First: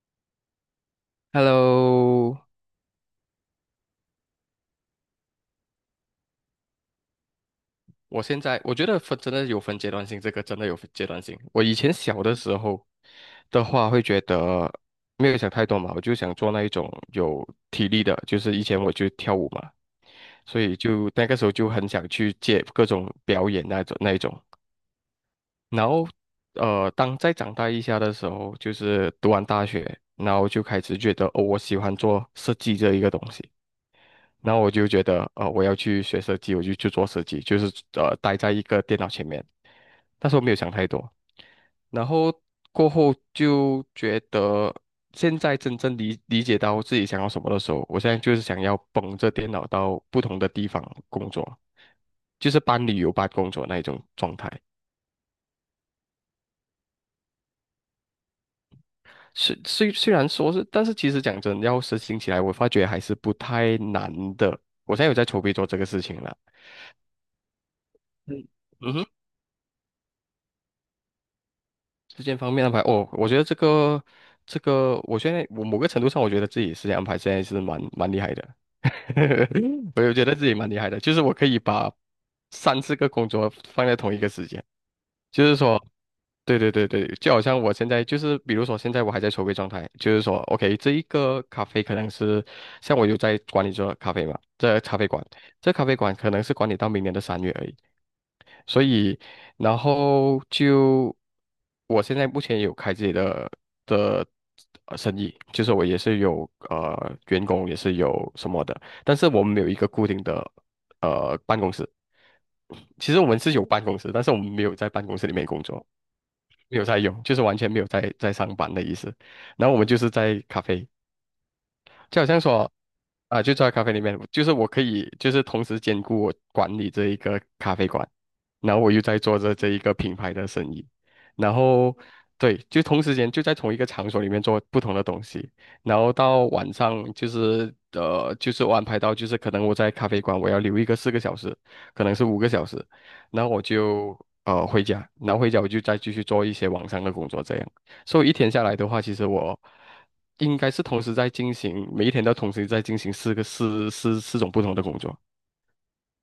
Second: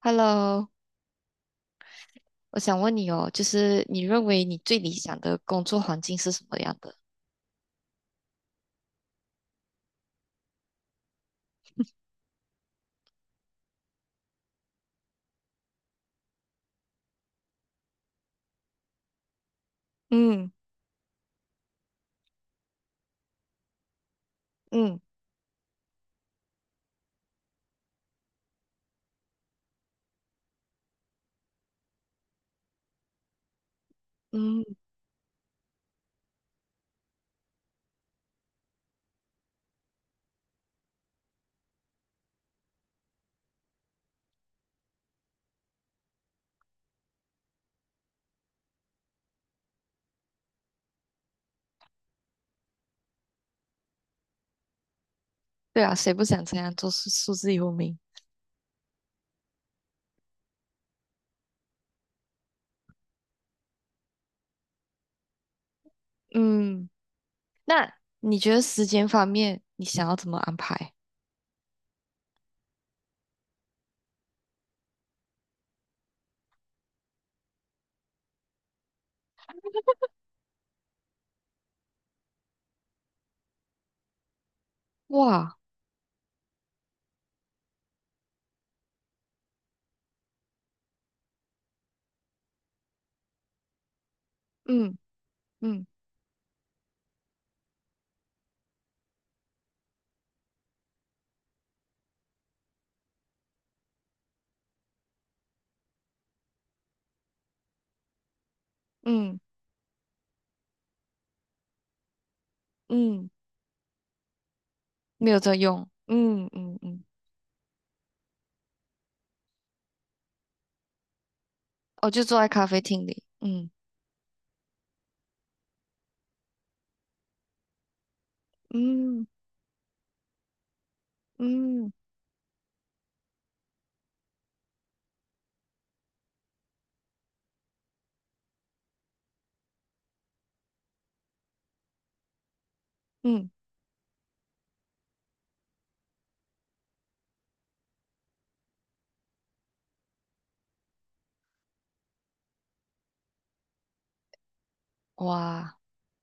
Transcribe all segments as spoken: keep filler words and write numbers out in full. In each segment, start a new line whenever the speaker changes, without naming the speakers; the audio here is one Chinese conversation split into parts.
Hello，
Hello，
我想问你哦，就是你认为你最理想的工作环境是什么样的？
我现在我觉得分真的有分阶段性，这个真的有分阶段性。我以前小的时候的话，会觉得没有想太多嘛，我就想做那一种有体力的，就是以前我就跳舞嘛，
嗯
所以就那个时候就很想去接各种表演那种那一种。
嗯
然后呃，当再长大一下的时候，就是读完大学，然后就开始觉得哦，我喜欢做设计这一个东西。然后
嗯，
我就觉得，呃，我要去学设计，我就去做设计，就是呃，待在一个电脑前面。但是我没有想太多，然后过后就觉得，现在真正理理解到自己想要什么的时候，我现在就是想要捧着电脑到不同的地方工作，就是搬旅游搬工作那一种状态。
对啊，谁不想这样做数数字游民？
虽虽虽然说是，但是其实讲真，要实行起来，我发觉还是不太难的。我现在有在筹备做这个事情了。
嗯那你
嗯，
觉得时
嗯哼。
间方面，你想要怎么安排？
时间方面安排，哦，我觉得这个这个，我现在我某个程度上，我觉得自己时间安排现在是蛮蛮厉害的，我就觉得自己蛮厉害的，就是我可以把三四个工作放在同一个时间，就是
哇，
说，对对对对，就好像我现在就是，比如说现在我还在筹备状态，就是说，OK，这一个咖啡可能是像我有在管理这咖啡嘛，这
嗯
咖啡馆，这咖
嗯
啡馆可能是管理到明年的三月而已，所以然后就。我现在目前有开自己的的呃生意，就是我也是有呃员工，也是有什么的，但是
嗯
我们没有一个固定的呃办公室。其实我
嗯
们是有办公室，但是我们没有在办公室
没
里
有
面
在
工作，
用，嗯嗯
没有在
嗯
用，就是完全没有在在上班的意思。然后我们就是在咖啡。
我
就
就
好
坐
像
在咖
说
啡厅里。
啊，就坐
嗯，
在咖啡里面，就是我可以就是同时兼顾我管理这一个咖啡馆，然后我又在
嗯
做着这一个品牌的生意，然
嗯
后对，就同时间就在同一个场所里面做不同的东西，然后到晚上就是呃就是我安排到就是可能我在咖啡馆我要留一个四个小时，可能是五个小时，然
嗯，
后我就呃回家，然后回家我就再继续做一些网上的工作这样。所以一天下来的话，其实我应该是同时在进行，每一天都同时在进行四个四四四种不同的工作。
哇，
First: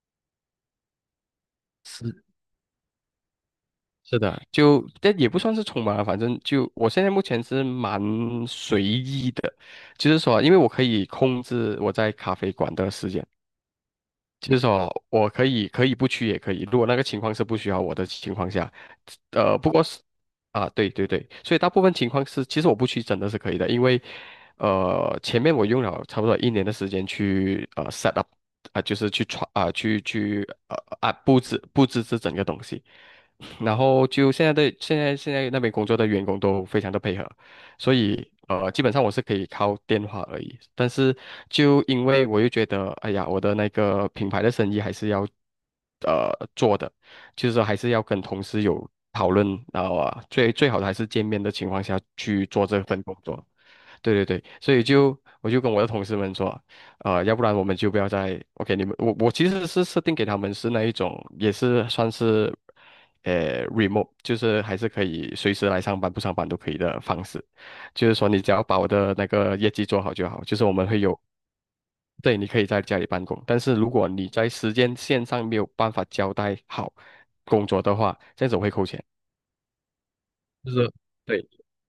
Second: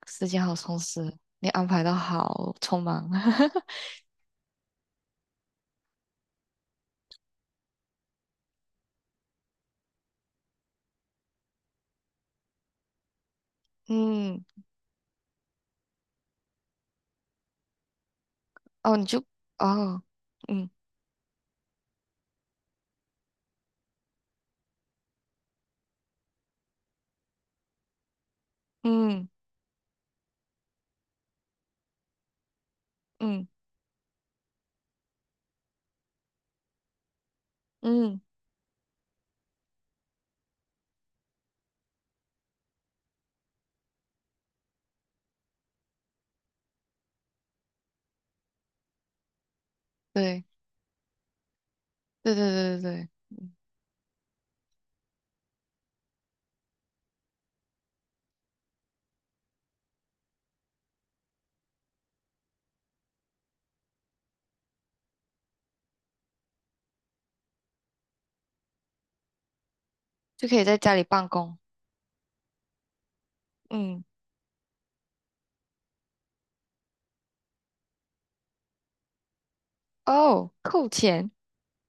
时间好充实，你安排的好匆忙。
是的，就但也不算是匆忙啊，反正就我现在目前是蛮随意的，就是说，因为我可以控制我在咖啡馆的时间。
嗯。
就是说，我可以可以不去也可以，如果那个情况是不需要我的情况下，
哦，你就
呃，不过是
哦，嗯
啊，对对对，所以大部分情况是，其实我不去真的是可以的，因为呃，前面我用了差不多一年的时间去呃 set up 啊、就是去
嗯
传啊、去去呃啊布置布置这整个东西，
嗯
然后就现在的现在现在那边工作的员工都非常的配合。所
嗯，
以呃，基本上我是可以靠电话而已。但是就因为我又觉得，哎呀，我的那个品牌的生意还是要呃做的，就是说还是要跟同事有讨论，然后啊，
对
最最好的还是见面的情况下
对
去
对
做
对对
这份
对，
工作。
嗯
对对对，所以就我就跟我的同事们说，呃，要不然我们就不要再 OK，你们我我其实是设定给他们是那一种，也是算是呃 remote，就是还是可以随时来上班不上班都可以的方式，就是说你只要把我的那个业绩做好就好，
就可
就
以
是我
在
们
家
会
里
有。
办公。
对，你可以在家里办公，但是如
嗯，
果你在时间线上没有办法交代好工作的话，这样子我会扣钱。
哦，
就
扣
是
钱。
对，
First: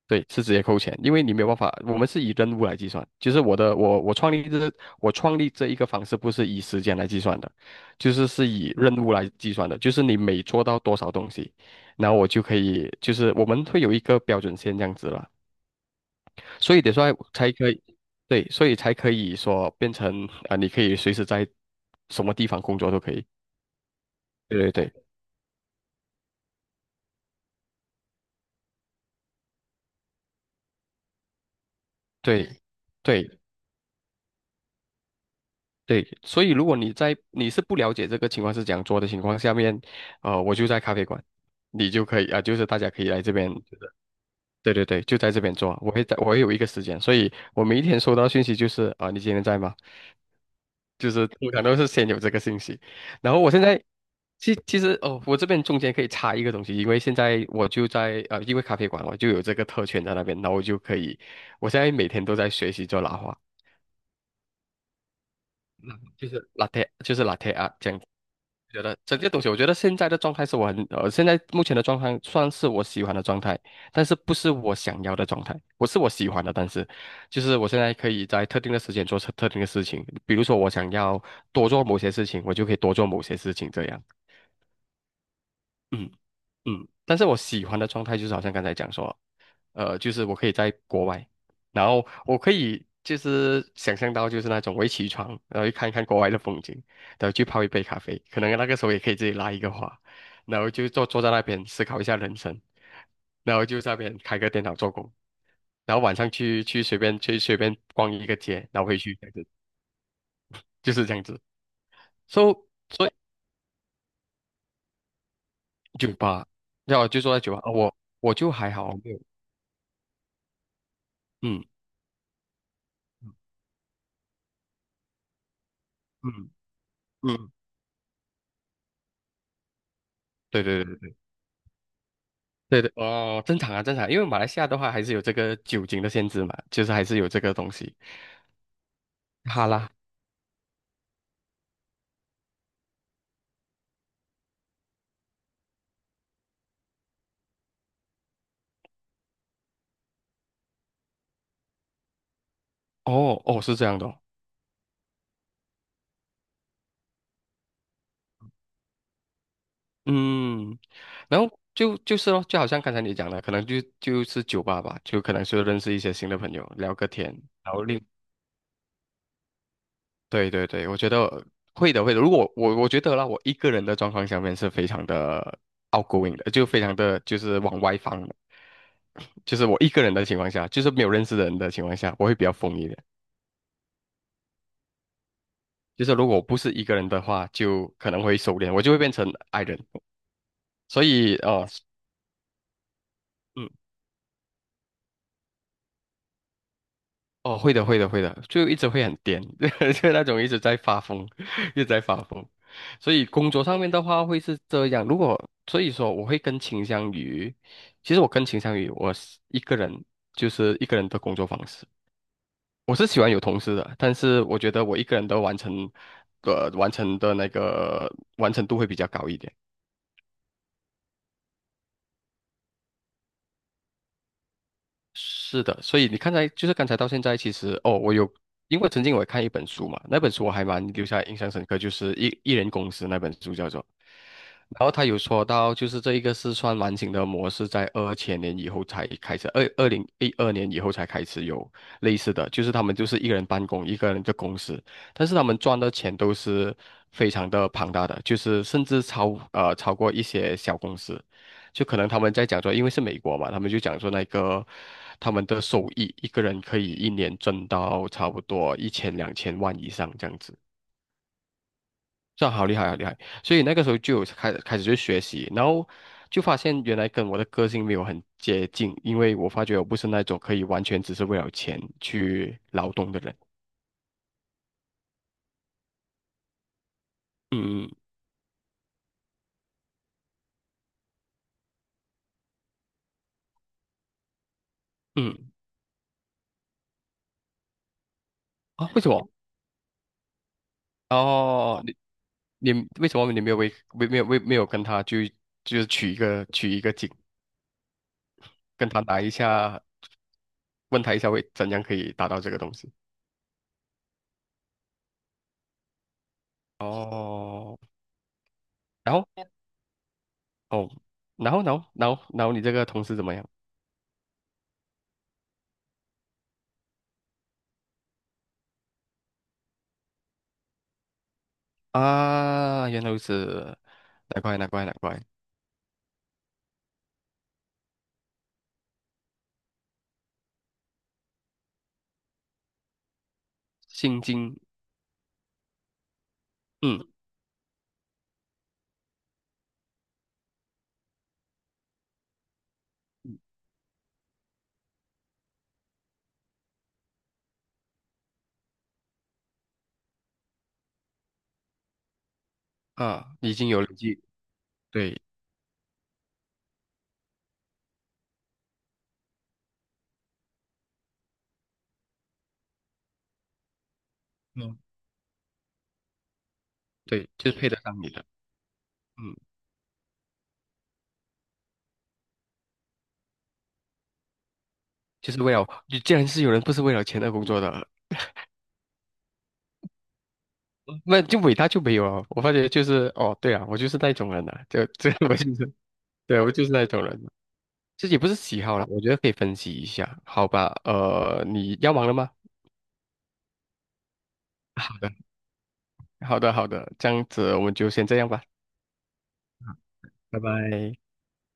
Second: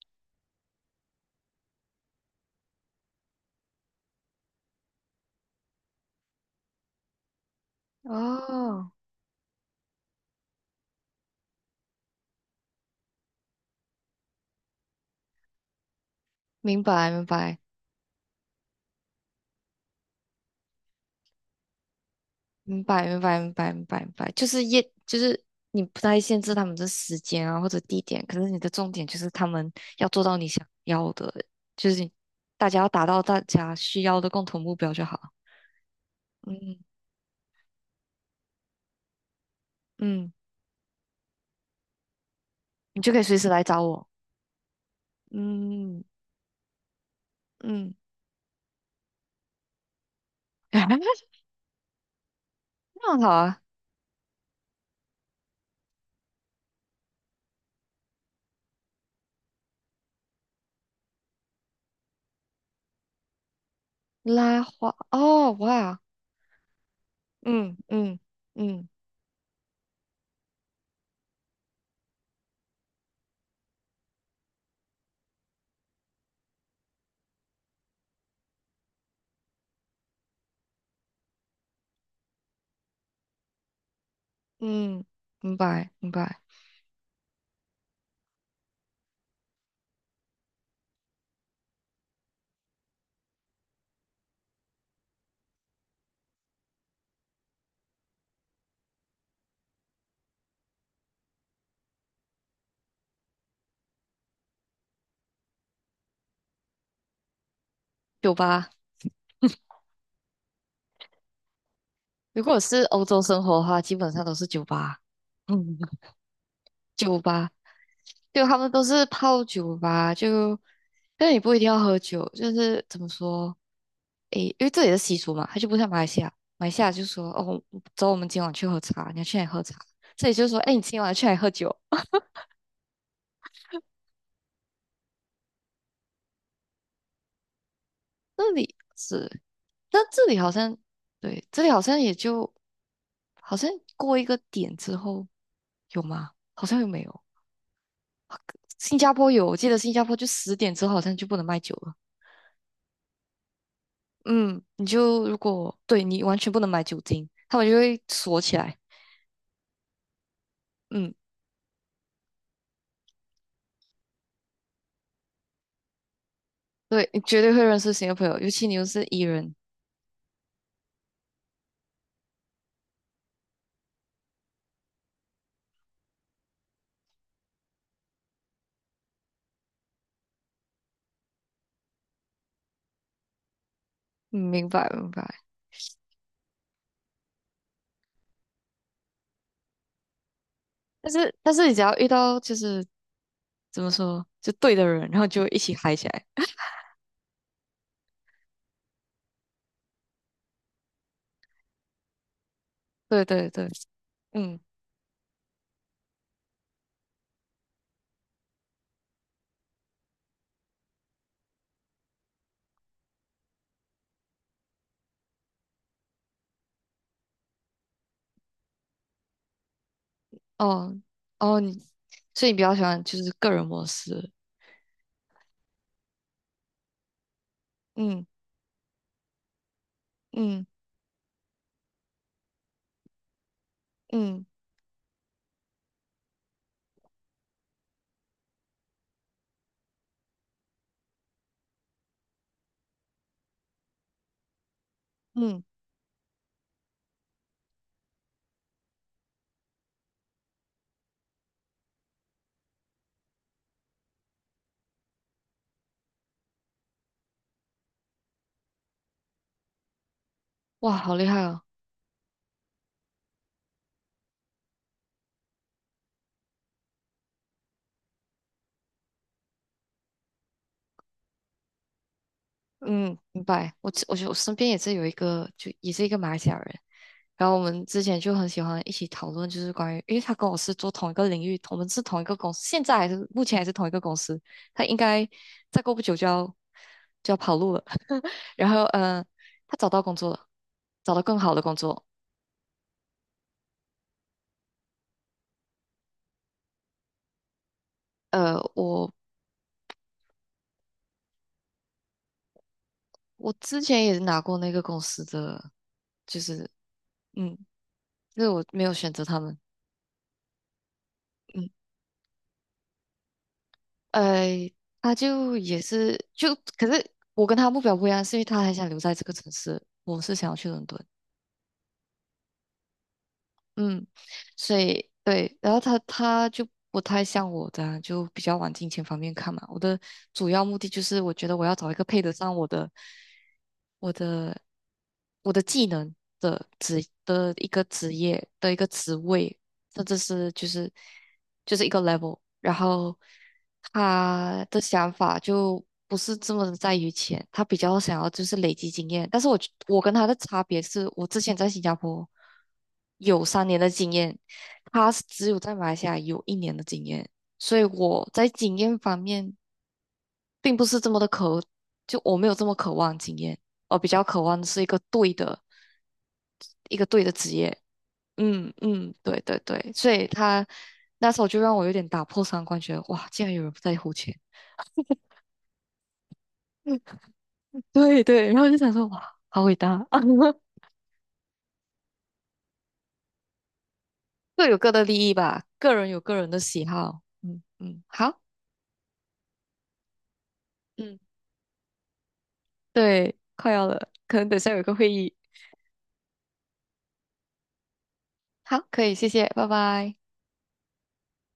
对，是直接扣钱，因为你没有办法，我们是以任务来计算，就是我的我我创立这我创立这一个方式不是以时间来计算的，就是是以
哦，
任务来计算的，就是你每做到多少东西，然后我就可以，就是我们会有一个标准线这样子了，所
明
以得说
白明
才
白
可以，对，所以才可以说变成啊、呃你可以随时在什么地方工
明
作都
白
可
明
以，
白明白明白明白就
对
是
对
业
对
就是你不太限制他们的时间啊或者地点，可是你的重点就是他们要做到你想要的，就是你
对。
大家要达到
对
大家需要的共同目标就好。
对，所以如果
嗯
你在你是不了解这个情况是怎样做的情况下面，
嗯，
呃，我就在咖啡馆，你就可以啊、就是大家
你
可以
就可
来
以
这
随时
边，
来找我。
对对对，就在这边做，我
嗯
会在，我会有一个时间，所以我每一
嗯。
天收到信息就是啊、你今天在吗？就是 通常都是先有这个信息，
棒好
然后我现
啊，
在其其实哦，我这边中间可以插一个东西，因为现在我就在呃，因为咖啡馆我就有这个特权在那边，然后我就可以，我现在每天都在学习做拉花，
拉花哦，
嗯
哇，
就是 l a 就是 l a 啊
嗯
这样
嗯
觉
嗯
得这个东西，我觉得现在的状态是我很呃，现在目前的状态算是我喜欢的状态，但是不是我想要的状态，不是我喜欢的，但是就是我现在可以在特定的时间做特特定的事情，比如说我想要多做某些事情，我就可以多做某些事情这样，
嗯，明白明
嗯
白。
嗯，但是我喜欢的状态就是好像刚才讲说，呃，就是我可以在国外，然后我可以就是想象到就是那种我一起床，然后去看一看国外的风景，然后去泡一杯咖啡，可能那个时候也可以自己拉一个花，然后就坐坐在那边思考一下人生，然后就在那边开个电脑做工，然后晚上去去随便去随便逛一
酒
个街，
吧，
然后回去这样子，就是这样子。
如
So
果是欧
所以
洲生活的话，基本上都是酒吧。嗯，
酒 吧，要
酒
就坐在
吧，
酒吧，呃我我
就
就
他们
还
都
好，
是
没有，
泡酒吧，就但也不一
嗯
定要喝酒，就是怎么
嗯
说，诶，因为这里的习俗嘛，它就不像马来西亚，马来西亚就说
嗯，嗯
哦，走，我们今晚去喝茶，你要去哪里喝茶？这里就说，
对
哎，你
对
今晚
对。
去哪里喝酒？
对对，哦，正常啊，正常啊，因为马来西亚的话还是有这个酒精的限制嘛，就是还是有这个东西。
这里是，
好啦，
但这里好像对，这里好像也就。好像过一个点之后有吗？好像又没有。新加坡有，我记得新加坡就十点之后好像就不能卖酒了。
哦哦，是这样的哦
嗯，你就如果对你完全不能买酒精，他们就会锁起来。
嗯，
嗯，
然后就就是咯，就好像刚才你讲的，可能就就是酒吧吧，就可能是认识一些新的朋友，聊个
对，你
天，
绝对会
然
认
后
识
另，
新的朋友，尤其你又是 E 人。
对对对，我觉得会的会的。如果我我觉得啦，我一个人的状况下面是非常的 outgoing 的，就非常的就是往外放的，就是我一个人的情况下，就是没有认识的人的情况下，我会比较疯一点。
嗯明白明白。
就是如果不是一个人的话，就可能会收敛，我就会变成 I 人。所
但是
以
但是
哦，
你只要遇到就是
嗯，
怎么说，就对的人，然后就一起嗨起来。
哦，会的，会的，会的，就一直会很颠，就那种一直在发疯，一直在发疯。所
对
以
对
工作
对，
上面的话会是
嗯，
这样。如果所以说，我会更倾向于，其实我更倾向于我是一个人，就是一个人的工作方式。我是喜欢有同事的，但是我觉得我一个人的完成，呃，完成的那个完成度会比较高一点。
哦哦，你所以你比较喜欢就是个人模式。
是的，所以你看才就是刚才到现在，其实哦，我
嗯
有，因为曾经我也看一本书嘛，那本书我
嗯
还蛮留下印象深刻，就是一艺人公司那本书叫做。
嗯
然后他有说到，就是这一个四川完型的模式，在二千年以后才开始，二二零一二年以后才开始有类似的，就是他们就是一个人办公，一个人的公司，但是他们
嗯。
赚的钱都是非常的庞大的，就是甚至超呃超过一些小公司，就可能他们在讲说，因为是美国嘛，他们就讲说那个他们的收益，一个人可以一年挣到差不多一千两千万以上这样子。
哇，好厉害哦！
这样好厉害，好厉害！所以那个时候就有开开始去学习，然后就发现原来跟我的个性没有很接近，因为我发觉我不是那种可以完全只是为了钱去劳动
嗯，
的人。
明白。我我觉得我身边也是有一个，就也是一个马来西亚人。然后我们
嗯嗯
之前就很喜欢一起讨论，就是关于，因为他跟我是做同一个领域，我们是同一个公司，现在还是目前还是同一个公司。他应该
嗯
再过不久就要就要跑路了。然后，
啊，为什
嗯，
么？
他找到工作了，找到更好的工
哦，
作。
你你为什么你没有为为没有为没有跟他去就是取一个取一个景，
呃，
跟他
我
打一下，问他一下为怎样可以达到这个东西？
我之前也拿过那个公司的，就是嗯，
哦，
就是我没有选
然
择
后
他们。
哦，然后
嗯。
然后然后然后你这个同事怎么样？
呃，他就也是就，可是我跟他目标不一样，是因为他还想留在这个城市，我是想要去伦敦，
啊，原来如此，
嗯，
难怪难
所
怪难
以
怪，
对，然后他他就不太像我的啊，就比较往金钱方面看嘛。我的主要目的就是，我觉得我要找一个配得上我的我
心经，
的我的技能的职
嗯
的一个职业的一个职位，这这是就是就是一个 level，然后他的想法就不是这么的在于钱，他比较想要就是累积经验。但是我觉我跟他的差别是我之前在新加坡
啊，
有
已
三
经
年
有了
的经
记，
验，他
对，
是只有在马来西亚有一年的经验，所以我在经验方面并不是这么的渴，就我没有这么渴望经验，我比较渴望的
嗯，
是一个对的一个对
对，
的职
就是配
业。
得上你的，
嗯嗯，
嗯，
对对对，所以他那时候就让我有点打破三观，觉得哇，竟然有人不在乎钱。
就是为了，你既然是有人不是为了 钱而工作的，
对对，然后就想说哇，好伟大，
嗯那就伟大就没有了。我发觉就是，哦，对啊，我就是那种人啊，
各有
就
各的
这
利益
我就
吧，
是，
个人有个
对，
人
我
的
就是那
喜
种人，
好。嗯嗯，
这也不是
好，
喜好了，我觉得可以分析一下，好吧？
嗯，
呃，你要忙了吗？
对，快要了，可能等下有个
好
会
的，
议。
好的，好的，这样子我们就先这样吧，
好，可以，谢谢，拜拜。
拜拜。